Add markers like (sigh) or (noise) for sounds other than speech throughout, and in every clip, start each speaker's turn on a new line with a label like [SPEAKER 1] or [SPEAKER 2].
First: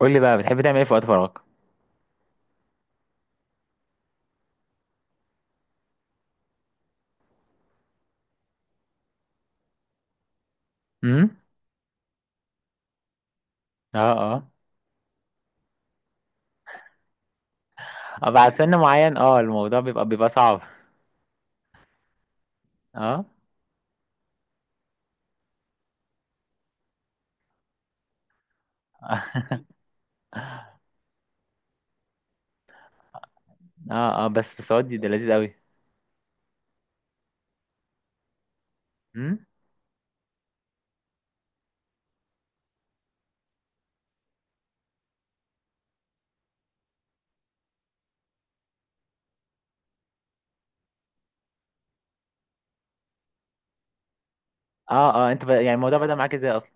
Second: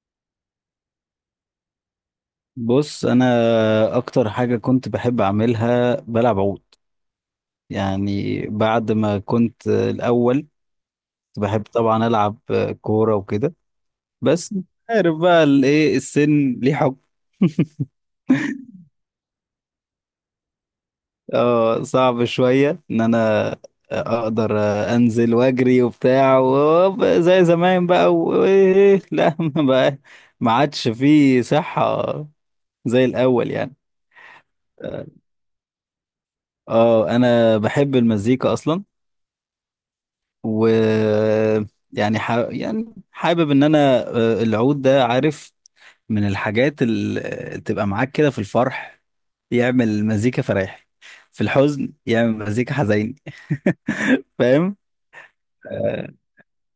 [SPEAKER 1] قول لي بقى بتحب تعمل ايه في وقت فراغك.
[SPEAKER 2] بص، انا اكتر حاجه كنت بحب اعملها بلعب عود. يعني بعد ما كنت الاول، كنت
[SPEAKER 1] امم
[SPEAKER 2] بحب طبعا العب كوره وكده.
[SPEAKER 1] اه اه
[SPEAKER 2] بس عارف بقى الايه، السن ليه حكم.
[SPEAKER 1] آه، بعد سن معين اه الموضوع بيبقى صعب.
[SPEAKER 2] اه، صعب شويه ان
[SPEAKER 1] اه
[SPEAKER 2] انا اقدر انزل واجري وبتاع زي زمان بقى وايه، لا (laughs) ما
[SPEAKER 1] (laughs)
[SPEAKER 2] بقى، ما عادش فيه صحه زي الاول يعني.
[SPEAKER 1] اه اه بس ودي ده لذيذ قوي.
[SPEAKER 2] اه انا بحب المزيكا اصلا.
[SPEAKER 1] امم
[SPEAKER 2] و يعني حابب ان انا، العود ده عارف، من الحاجات اللي تبقى معاك كده في الفرح يعمل مزيكا فرايح، في الحزن يعمل مزيكا حزين، فاهم.
[SPEAKER 1] اه اه انت يعني الموضوع
[SPEAKER 2] آه،
[SPEAKER 1] بدأ معاك ازاي اصلا؟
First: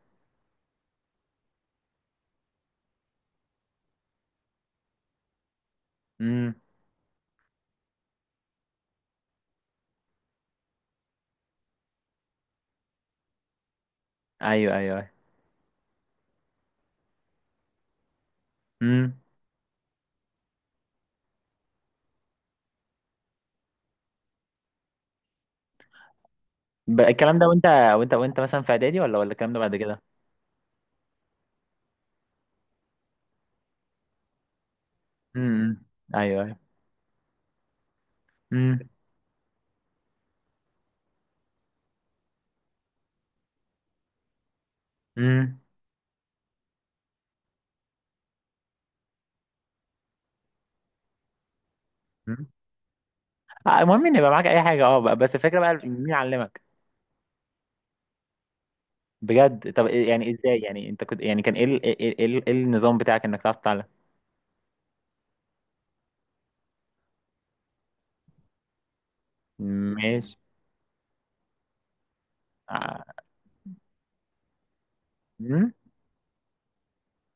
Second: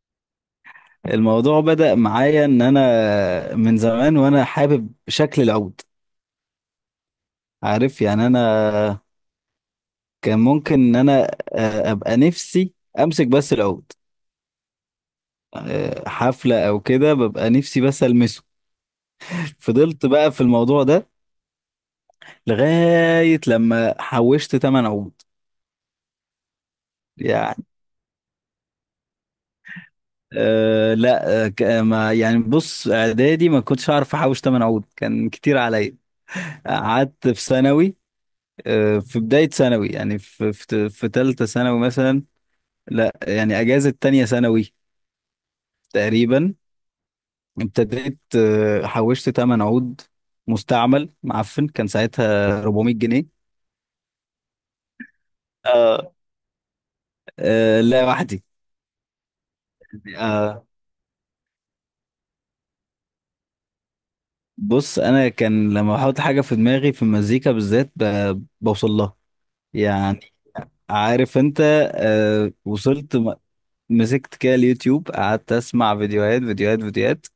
[SPEAKER 2] الموضوع بدأ معايا ان انا من زمان وانا حابب شكل العود.
[SPEAKER 1] امم
[SPEAKER 2] عارف يعني انا كان ممكن ان انا ابقى نفسي امسك بس العود.
[SPEAKER 1] ايوه ايوه أيوة.
[SPEAKER 2] حفلة او كده ببقى نفسي بس المسه.
[SPEAKER 1] امم
[SPEAKER 2] (laughs) فضلت بقى في الموضوع ده لغاية لما حوشت تمن عود
[SPEAKER 1] الكلام ده
[SPEAKER 2] يعني.
[SPEAKER 1] وانت وانت مثلا في اعدادي ولا الكلام ده بعد كده؟
[SPEAKER 2] آه لا آه ك- آه، ما يعني بص اعدادي ما كنتش اعرف احوش تمن عود، كان كتير
[SPEAKER 1] امم
[SPEAKER 2] عليا.
[SPEAKER 1] ايوه ايوه.
[SPEAKER 2] قعدت في ثانوي،
[SPEAKER 1] امم
[SPEAKER 2] آه في بداية ثانوي يعني في ثالثة ثانوي مثلا، لا يعني اجازة تانية ثانوي
[SPEAKER 1] امم
[SPEAKER 2] تقريبا ابتديت. حوشت تمن عود مستعمل معفن، كان
[SPEAKER 1] أمم.
[SPEAKER 2] ساعتها 400 جنيه.
[SPEAKER 1] آه، المهم ان يبقى معاك اي حاجه، اه بس الفكره بقى، مين
[SPEAKER 2] آه.
[SPEAKER 1] علمك؟
[SPEAKER 2] لا وحدي.
[SPEAKER 1] بجد؟ طب يعني ازاي؟
[SPEAKER 2] آه،
[SPEAKER 1] يعني انت كنت يعني كان ايه ايه إيه النظام بتاعك انك تعرف تتعلم؟
[SPEAKER 2] بص انا كان لما احط حاجه في دماغي في المزيكا بالذات بوصل لها يعني،
[SPEAKER 1] ماشي.
[SPEAKER 2] عارف انت. آه
[SPEAKER 1] ع-
[SPEAKER 2] وصلت م- مسكت كده اليوتيوب قعدت
[SPEAKER 1] مم؟
[SPEAKER 2] اسمع فيديوهات فيديوهات فيديوهات،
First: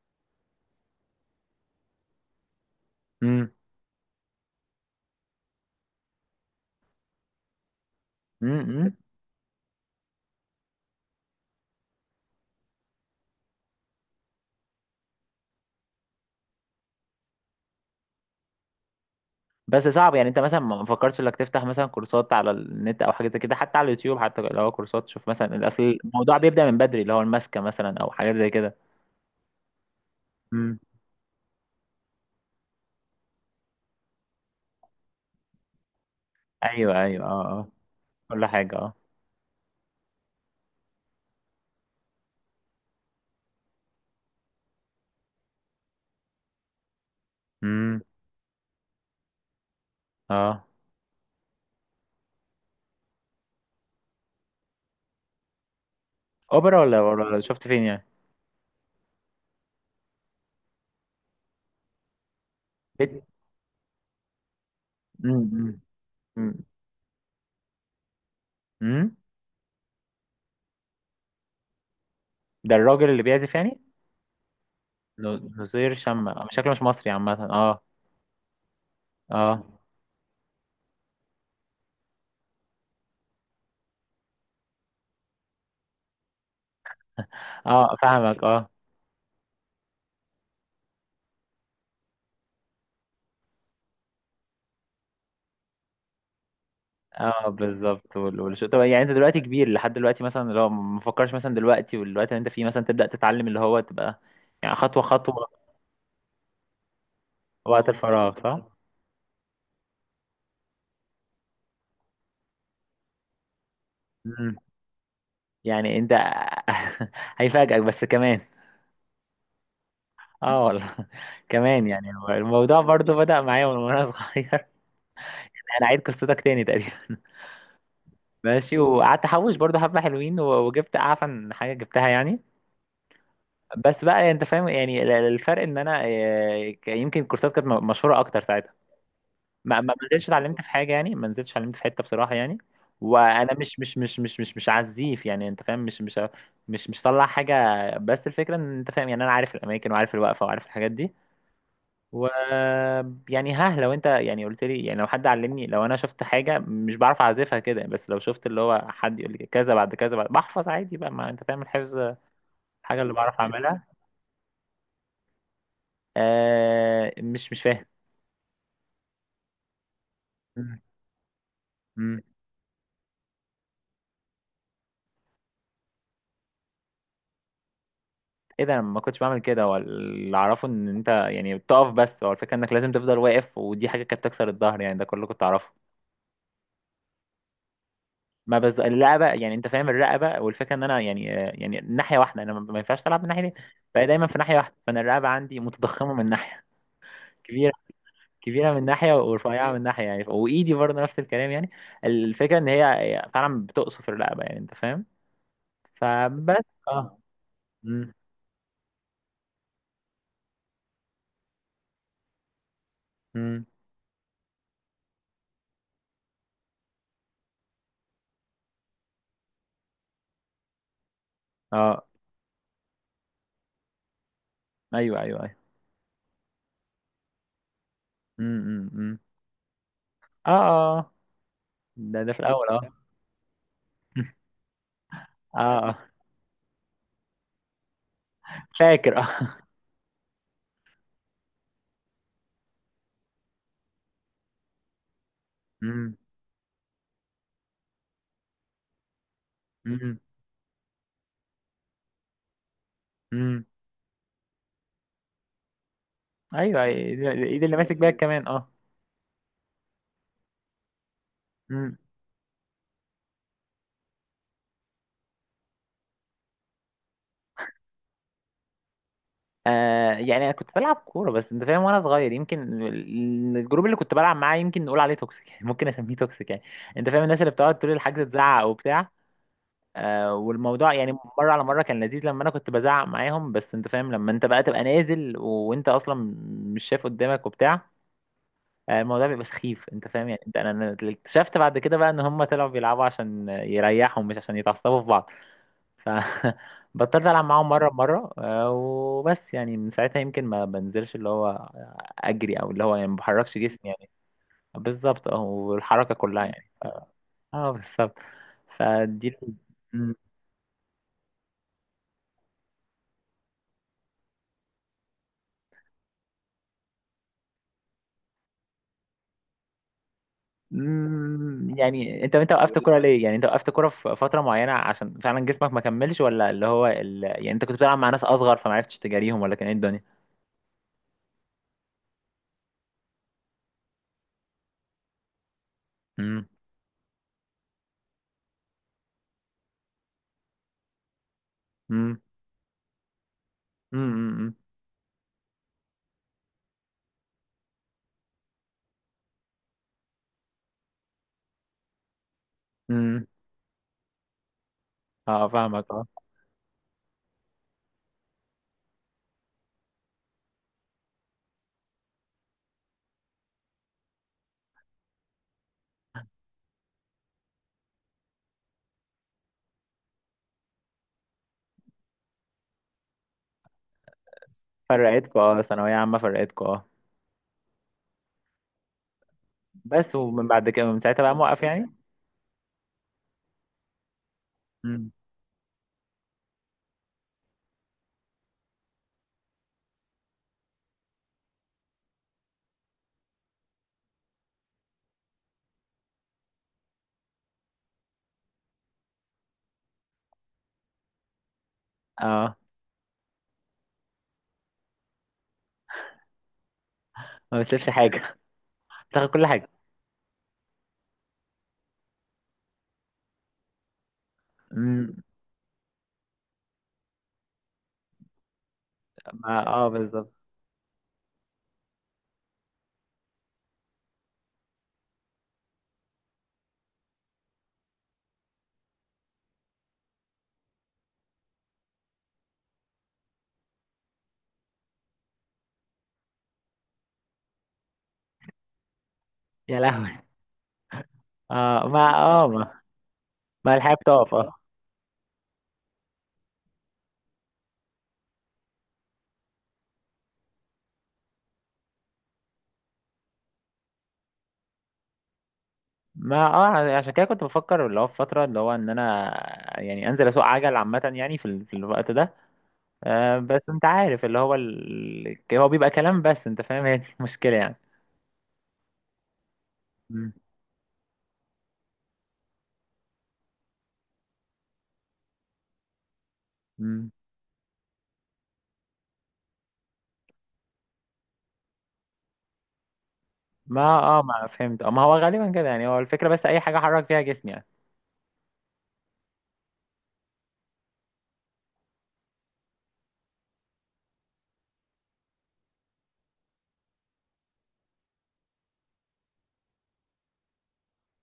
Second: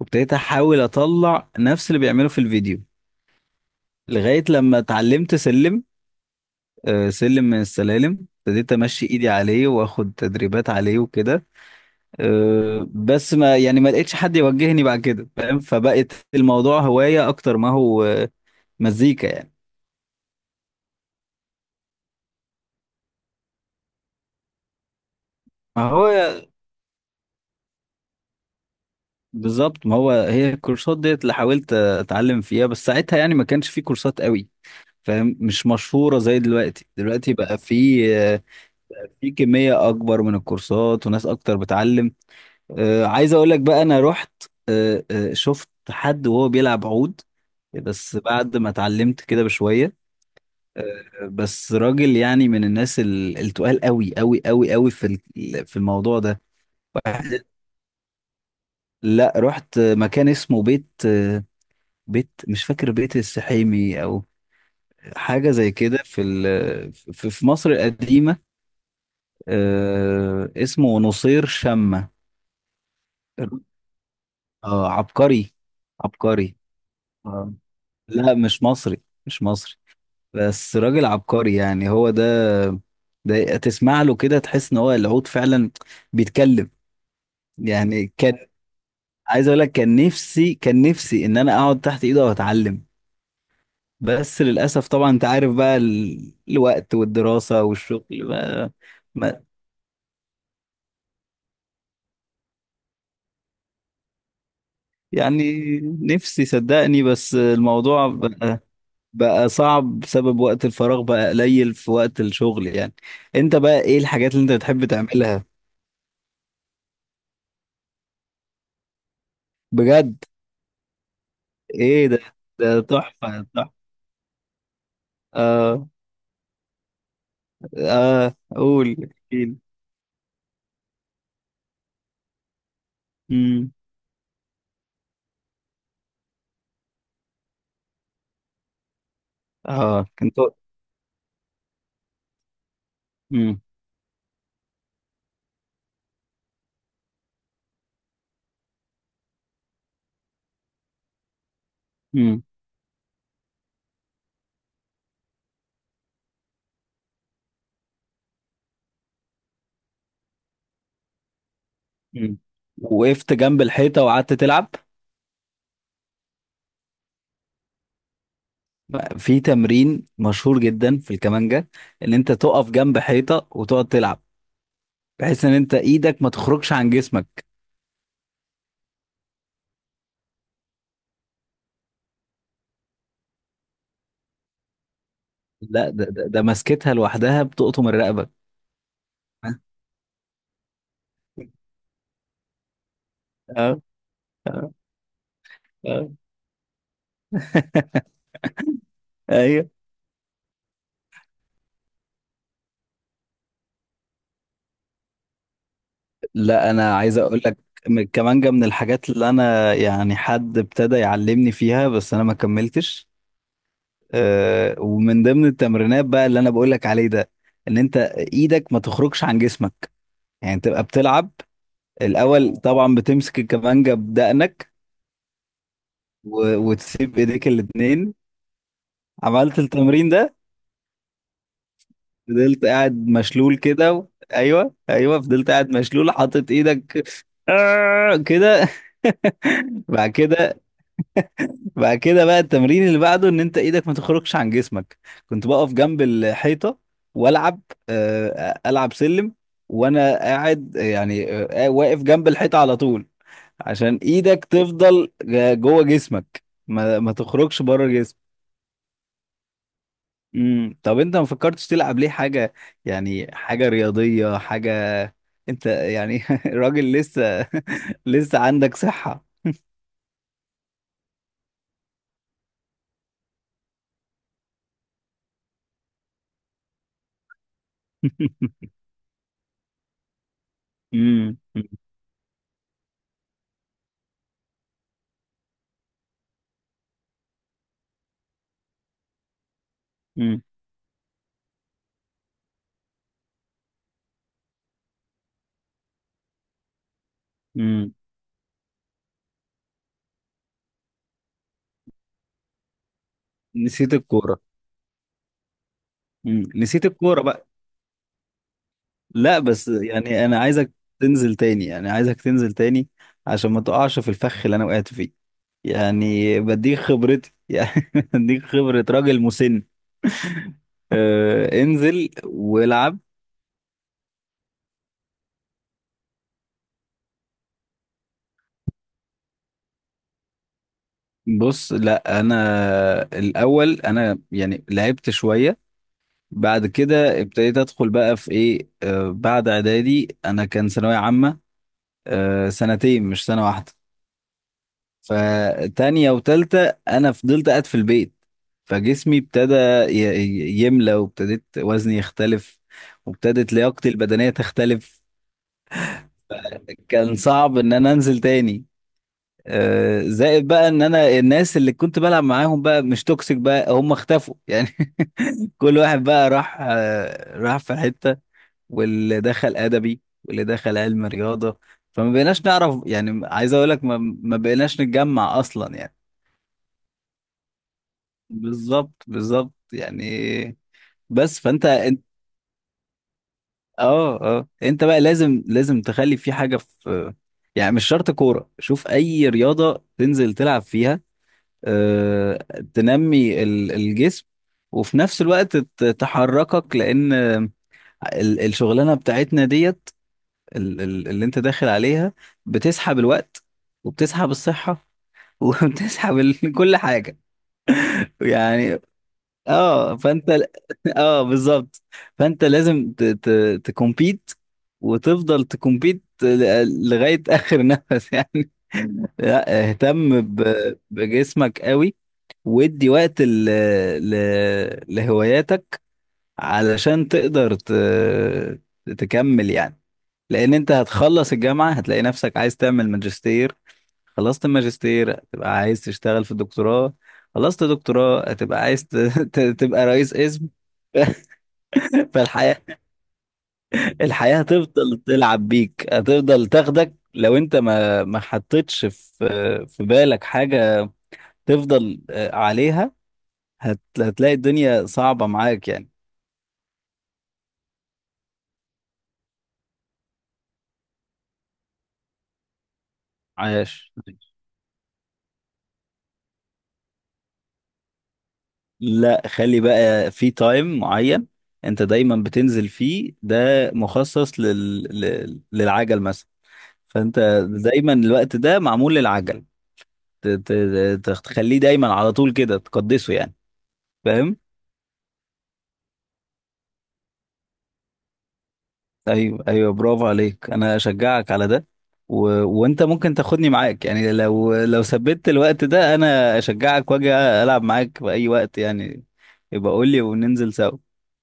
[SPEAKER 2] وابتديت احاول اطلع نفس اللي بيعمله في الفيديو،
[SPEAKER 1] مم؟
[SPEAKER 2] لغايه لما اتعلمت سلم. آه سلم من السلالم،
[SPEAKER 1] مم؟
[SPEAKER 2] ابتديت
[SPEAKER 1] مم؟
[SPEAKER 2] امشي ايدي عليه واخد تدريبات عليه وكده. آه بس ما لقيتش حد يوجهني بعد كده، فاهم. فبقت الموضوع هوايه اكتر ما هو مزيكا يعني.
[SPEAKER 1] بس صعب يعني. انت مثلا ما فكرتش انك تفتح مثلا كورسات على النت او حاجه زي كده، حتى على اليوتيوب، حتى لو هو كورسات. شوف مثلا
[SPEAKER 2] ما
[SPEAKER 1] الاصل، الموضوع
[SPEAKER 2] هو
[SPEAKER 1] بيبدا من بدري، اللي هو الماسكه مثلا او حاجات زي كده.
[SPEAKER 2] بالظبط، ما هو هي
[SPEAKER 1] مم.
[SPEAKER 2] الكورسات ديت اللي حاولت اتعلم فيها، بس ساعتها يعني ما كانش في كورسات قوي، فاهم. مش مشهورة زي دلوقتي.
[SPEAKER 1] ايوه ايوه
[SPEAKER 2] دلوقتي
[SPEAKER 1] اه
[SPEAKER 2] بقى
[SPEAKER 1] اه،
[SPEAKER 2] في
[SPEAKER 1] كل حاجه اه.
[SPEAKER 2] في كمية اكبر من الكورسات وناس اكتر بتعلم. عايز اقول لك بقى، انا رحت شفت حد وهو بيلعب عود،
[SPEAKER 1] امم.
[SPEAKER 2] بس بعد ما اتعلمت كده بشوية.
[SPEAKER 1] اه
[SPEAKER 2] بس راجل يعني من الناس التقال قوي قوي قوي قوي في في الموضوع ده.
[SPEAKER 1] اوبرا ولا
[SPEAKER 2] واحد-
[SPEAKER 1] شفت فين يعني؟
[SPEAKER 2] لا، رحت مكان اسمه بيت، بيت مش فاكر، بيت
[SPEAKER 1] بيت.
[SPEAKER 2] السحيمي او حاجه زي
[SPEAKER 1] امم.
[SPEAKER 2] كده في في مصر القديمه.
[SPEAKER 1] امم.
[SPEAKER 2] آه اسمه نصير شمة،
[SPEAKER 1] ده الراجل اللي بيعزف يعني؟
[SPEAKER 2] آه عبقري.
[SPEAKER 1] نظير شمع، آه،
[SPEAKER 2] عبقري
[SPEAKER 1] شكله مش مصري عامه
[SPEAKER 2] آه.
[SPEAKER 1] اه.
[SPEAKER 2] لا مش مصري، مش
[SPEAKER 1] اه
[SPEAKER 2] مصري، بس راجل عبقري يعني. هو ده، ده تسمع له كده تحس ان هو العود فعلا بيتكلم
[SPEAKER 1] اه،
[SPEAKER 2] يعني.
[SPEAKER 1] فاهمك
[SPEAKER 2] كان
[SPEAKER 1] اه.
[SPEAKER 2] عايز اقول لك، كان نفسي كان نفسي ان انا اقعد تحت ايده واتعلم، بس للأسف طبعا أنت عارف بقى الوقت
[SPEAKER 1] اه
[SPEAKER 2] والدراسة والشغل
[SPEAKER 1] بالظبط.
[SPEAKER 2] بقى.
[SPEAKER 1] طب يعني انت دلوقتي
[SPEAKER 2] ما
[SPEAKER 1] كبير لحد دلوقتي، مثلا لو ما فكرش مثلا دلوقتي والوقت اللي انت فيه مثلا، تبدأ تتعلم، اللي هو تبقى يعني خطوة خطوة.
[SPEAKER 2] يعني نفسي صدقني، بس
[SPEAKER 1] وقت
[SPEAKER 2] الموضوع
[SPEAKER 1] الفراغ
[SPEAKER 2] بقى
[SPEAKER 1] صح؟
[SPEAKER 2] بقى صعب بسبب وقت الفراغ بقى قليل في وقت الشغل يعني. أنت بقى إيه الحاجات اللي أنت
[SPEAKER 1] مم.
[SPEAKER 2] بتحب تعملها؟
[SPEAKER 1] يعني انت (laughs) هيفاجئك بس كمان.
[SPEAKER 2] بجد؟
[SPEAKER 1] اه والله (laughs) كمان،
[SPEAKER 2] إيه
[SPEAKER 1] يعني
[SPEAKER 2] ده،
[SPEAKER 1] هو الموضوع
[SPEAKER 2] ده
[SPEAKER 1] برضو بدأ
[SPEAKER 2] تحفة
[SPEAKER 1] معايا من
[SPEAKER 2] تحفة.
[SPEAKER 1] وانا صغير. (laughs) انا
[SPEAKER 2] آه.
[SPEAKER 1] عيد قصتك تاني تقريبا. (laughs)
[SPEAKER 2] آه
[SPEAKER 1] ماشي،
[SPEAKER 2] قول
[SPEAKER 1] وقعدت احوش
[SPEAKER 2] احكيلي.
[SPEAKER 1] برضو حبة حلوين، وجبت اعفن حاجة جبتها يعني.
[SPEAKER 2] امم.
[SPEAKER 1] بس بقى انت فاهم يعني الفرق ان انا آه، يمكن الكورسات كانت مشهورة اكتر ساعتها. ما ما
[SPEAKER 2] آه
[SPEAKER 1] ما نزلتش
[SPEAKER 2] كنت.
[SPEAKER 1] اتعلمت في حاجه يعني، ما نزلتش اتعلمت في حته بصراحه يعني. وانا
[SPEAKER 2] امم.
[SPEAKER 1] مش عزيف، يعني انت فاهم، مش طلع حاجه. بس الفكره ان انت فاهم يعني، انا عارف الاماكن وعارف الوقفه وعارف الحاجات دي. و
[SPEAKER 2] امم
[SPEAKER 1] يعني، ها لو انت يعني قلت لي، يعني لو حد علمني، لو انا شفت حاجه مش بعرف اعزفها كده، بس لو شفت اللي هو حد يقول لي كذا بعد كذا، بعد بحفظ عادي بقى، ما انت فاهم الحفظ
[SPEAKER 2] امم
[SPEAKER 1] حاجه اللي
[SPEAKER 2] وقفت
[SPEAKER 1] بعرف
[SPEAKER 2] جنب
[SPEAKER 1] اعملها.
[SPEAKER 2] الحيطة وقعدت تلعب؟
[SPEAKER 1] آه مش فاهم.
[SPEAKER 2] في تمرين مشهور جدا في الكمانجا، ان
[SPEAKER 1] مم.
[SPEAKER 2] انت تقف جنب حيطه وتقعد تلعب، بحيث ان انت ايدك ما تخرجش عن جسمك.
[SPEAKER 1] ايه ده؟ انا ما كنتش بعمل كده، هو اللي اعرفه ان انت يعني بتقف، بس هو الفكره انك لازم تفضل واقف، ودي حاجه كانت تكسر الظهر يعني، ده كله كنت اعرفه.
[SPEAKER 2] لا ده مسكتها لوحدها بتقطم الرقبه.
[SPEAKER 1] ما بز الرقبه يعني انت
[SPEAKER 2] (laughs)
[SPEAKER 1] فاهم، الرقبه، والفكره ان انا يعني يعني ناحيه واحده، انا ما ما ينفعش العب من ناحيتين.
[SPEAKER 2] اه
[SPEAKER 1] فهي دايما في ناحيه
[SPEAKER 2] اه
[SPEAKER 1] واحده، فانا الرقبه عندي
[SPEAKER 2] اه.
[SPEAKER 1] متضخمه من ناحيه، كبيره. كبيره من ناحيه
[SPEAKER 2] ايوه.
[SPEAKER 1] ورفيعه من ناحيه يعني، وايدي برضه نفس الكلام يعني. الفكره ان هي فعلا بتقصف الرقبه، يعني انت فاهم. فبس
[SPEAKER 2] لا انا
[SPEAKER 1] اه.
[SPEAKER 2] عايز اقول لك، من
[SPEAKER 1] امم
[SPEAKER 2] الكمانجا من الحاجات اللي انا يعني حد ابتدى يعلمني فيها بس انا ما كملتش.
[SPEAKER 1] امم
[SPEAKER 2] أه، ومن ضمن التمرينات بقى اللي انا بقول لك عليه ده، ان انت ايدك ما تخرجش عن جسمك، يعني تبقى بتلعب.
[SPEAKER 1] اه.
[SPEAKER 2] الاول طبعا بتمسك الكمانجا بدقنك،
[SPEAKER 1] ايوه ايوه ايوه.
[SPEAKER 2] وتسيب ايديك الاتنين.
[SPEAKER 1] أمم.
[SPEAKER 2] عملت التمرين ده،
[SPEAKER 1] اه اه آه. ده ده في
[SPEAKER 2] فضلت
[SPEAKER 1] الاول اه.
[SPEAKER 2] قاعد مشلول كده و
[SPEAKER 1] (laughs)
[SPEAKER 2] ايوه ايوه، فضلت
[SPEAKER 1] اه
[SPEAKER 2] قاعد
[SPEAKER 1] آه.
[SPEAKER 2] مشلول حاطط ايدك، كده.
[SPEAKER 1] فاكر اه.
[SPEAKER 2] (laughs) بعد كده، بعد كده بقى التمرين اللي بعده ان انت ايدك ما تخرجش عن جسمك، كنت بقف جنب
[SPEAKER 1] مم.
[SPEAKER 2] الحيطة والعب، العب سلم وانا
[SPEAKER 1] مم.
[SPEAKER 2] قاعد يعني، واقف جنب الحيطة على طول،
[SPEAKER 1] مم.
[SPEAKER 2] عشان ايدك تفضل جوه جسمك،
[SPEAKER 1] ايوه،
[SPEAKER 2] ما
[SPEAKER 1] ايد
[SPEAKER 2] تخرجش
[SPEAKER 1] اللي
[SPEAKER 2] بره
[SPEAKER 1] ماسك بيها
[SPEAKER 2] جسمك.
[SPEAKER 1] كمان اه.
[SPEAKER 2] امم، طب انت ما فكرتش
[SPEAKER 1] مم.
[SPEAKER 2] تلعب ليه حاجه، يعني حاجه رياضيه حاجه؟ انت يعني (laughs) راجل لسه (laughs) لسه عندك صحه.
[SPEAKER 1] آه، يعني انا كنت بلعب كوره، بس انت فاهم وانا صغير يمكن الجروب اللي كنت بلعب معاه يمكن نقول عليه توكسيك يعني، ممكن اسميه توكسيك يعني. انت فاهم الناس اللي بتقعد طول الحجز تزعق
[SPEAKER 2] (laughs)
[SPEAKER 1] وبتاع. آه والموضوع يعني
[SPEAKER 2] امم
[SPEAKER 1] مره على مره كان لذيذ لما انا كنت بزعق معاهم، بس انت فاهم لما انت بقى تبقى نازل وانت اصلا مش شايف قدامك وبتاع، آه، الموضوع بيبقى سخيف انت فاهم. يعني
[SPEAKER 2] امم
[SPEAKER 1] انت انا، أنا اكتشفت بعد كده بقى ان هم طلعوا بيلعبوا عشان يريحوا مش عشان يتعصبوا في بعض. ف (laughs) بطلت العب معاهم مره
[SPEAKER 2] امم،
[SPEAKER 1] بمره آه، وبس يعني من ساعتها يمكن ما بنزلش اللي هو اجري، او اللي هو يعني ما بحركش جسمي
[SPEAKER 2] نسيت
[SPEAKER 1] يعني.
[SPEAKER 2] الكوره.
[SPEAKER 1] بالظبط اه، والحركه كلها يعني.
[SPEAKER 2] نسيت الكوره بقى.
[SPEAKER 1] اه بالظبط. فدي.
[SPEAKER 2] لا بس
[SPEAKER 1] مم.
[SPEAKER 2] يعني انا عايزك تنزل تاني، يعني عايزك تنزل تاني عشان ما تقعش في الفخ اللي انا وقعت فيه، يعني بديك خبرتي (laughs) يعني، بديك خبره راجل مسن.
[SPEAKER 1] مم.
[SPEAKER 2] انزل
[SPEAKER 1] يعني انت انت وقفت كوره
[SPEAKER 2] والعب.
[SPEAKER 1] ليه؟ يعني انت وقفت كوره في فتره معينه عشان فعلا جسمك ما كملش، ولا اللي هو يعني انت كنت بتلعب مع ناس اصغر فما عرفتش تجاريهم، ولا كان ايه
[SPEAKER 2] بص لا، انا الاول انا يعني لعبت شويه،
[SPEAKER 1] الدنيا؟
[SPEAKER 2] بعد كده ابتديت ادخل بقى في ايه، آه بعد اعدادي انا كان ثانويه عامه،
[SPEAKER 1] امم.
[SPEAKER 2] آه سنتين مش سنه واحده.
[SPEAKER 1] امم.
[SPEAKER 2] فتانية وتالتة انا فضلت قاعد في البيت، فجسمي ابتدى يملى، وابتديت وزني يختلف،
[SPEAKER 1] امم
[SPEAKER 2] وابتدت لياقتي البدنيه تختلف.
[SPEAKER 1] اه، فاهمك اه.
[SPEAKER 2] كان صعب ان انا انزل تاني، زائد بقى ان انا الناس اللي كنت بلعب معاهم بقى مش توكسيك بقى، هم اختفوا (laughs) يعني. كل واحد بقى راح راح في حتة، واللي دخل أدبي واللي دخل علم رياضة، فما بقيناش نعرف يعني، عايز أقول لك ما بقيناش نتجمع
[SPEAKER 1] فرقتكم اه،
[SPEAKER 2] أصلا
[SPEAKER 1] ثانوية
[SPEAKER 2] يعني.
[SPEAKER 1] عامة فرقتكم اه.
[SPEAKER 2] بالظبط بالظبط
[SPEAKER 1] بس
[SPEAKER 2] يعني.
[SPEAKER 1] ومن بعد كده من ساعتها بقى
[SPEAKER 2] بس
[SPEAKER 1] موقف
[SPEAKER 2] فأنت
[SPEAKER 1] يعني.
[SPEAKER 2] أنت، اه اه أنت بقى
[SPEAKER 1] امم.
[SPEAKER 2] لازم تخلي في حاجة في، يعني مش شرط كورة، شوف أي رياضة تنزل تلعب فيها، آه، تنمي الجسم، وفي نفس الوقت تحركك، لأن الشغلانة بتاعتنا ديت، اللي انت داخل عليها،
[SPEAKER 1] اه،
[SPEAKER 2] بتسحب الوقت وبتسحب الصحة (laughs) وبتسحب كل حاجة
[SPEAKER 1] ما بتسيبش حاجة،
[SPEAKER 2] يعني.
[SPEAKER 1] بتاخد كل حاجة.
[SPEAKER 2] اه فانت ل- (laughs) اه بالظبط، فانت لازم تكمبيت
[SPEAKER 1] امم.
[SPEAKER 2] وتفضل تكمبيت لغاية آخر (laughs) نفس يعني.
[SPEAKER 1] ما
[SPEAKER 2] لا،
[SPEAKER 1] اه
[SPEAKER 2] اهتم
[SPEAKER 1] بالظبط.
[SPEAKER 2] بجسمك قوي، وادي وقت ل... لهواياتك، علشان تقدر تكمل يعني. لان انت هتخلص الجامعه هتلاقي نفسك عايز تعمل ماجستير، خلصت الماجستير هتبقى عايز تشتغل في الدكتوراه، خلصت دكتوراه هتبقى عايز
[SPEAKER 1] يا
[SPEAKER 2] تبقى رئيس
[SPEAKER 1] لهوي.
[SPEAKER 2] اسم.
[SPEAKER 1] اه ما
[SPEAKER 2] (laughs)
[SPEAKER 1] اه
[SPEAKER 2] فالحياه،
[SPEAKER 1] ما، ما الحياة بتقف
[SPEAKER 2] الحياه
[SPEAKER 1] اه.
[SPEAKER 2] هتفضل تلعب بيك، هتفضل تاخدك لو انت ما حطيتش في في بالك حاجه تفضل عليها. هتلاقي الدنيا صعبه معاك يعني.
[SPEAKER 1] ما اه، عشان كده كنت بفكر اللي هو في فترة اللي هو ان انا يعني انزل اسوق عجل عامة يعني في، في الوقت ده. آه بس انت
[SPEAKER 2] عاش.
[SPEAKER 1] عارف اللي هو ال... هو بيبقى كلام، بس انت فاهم هي دي المشكلة يعني.
[SPEAKER 2] لا، خلي بقى في تايم معين انت دايما بتنزل فيه، ده مخصص للعجل مثلا.
[SPEAKER 1] امم.
[SPEAKER 2] فانت دايما الوقت ده معمول للعجل، ت... ت... تخليه دايما على طول كده تقدسه يعني.
[SPEAKER 1] ما اه
[SPEAKER 2] فاهم.
[SPEAKER 1] ما فهمت اه، ما هو غالبا كده يعني، هو الفكرة بس اي حاجة احرك فيها جسمي يعني.
[SPEAKER 2] ايوه ايوه، برافو عليك، انا اشجعك على ده، و... وانت ممكن تاخدني معاك يعني، لو لو ثبت الوقت ده انا اشجعك واجي العب معاك في اي وقت يعني. يبقى قول لي وننزل سوا.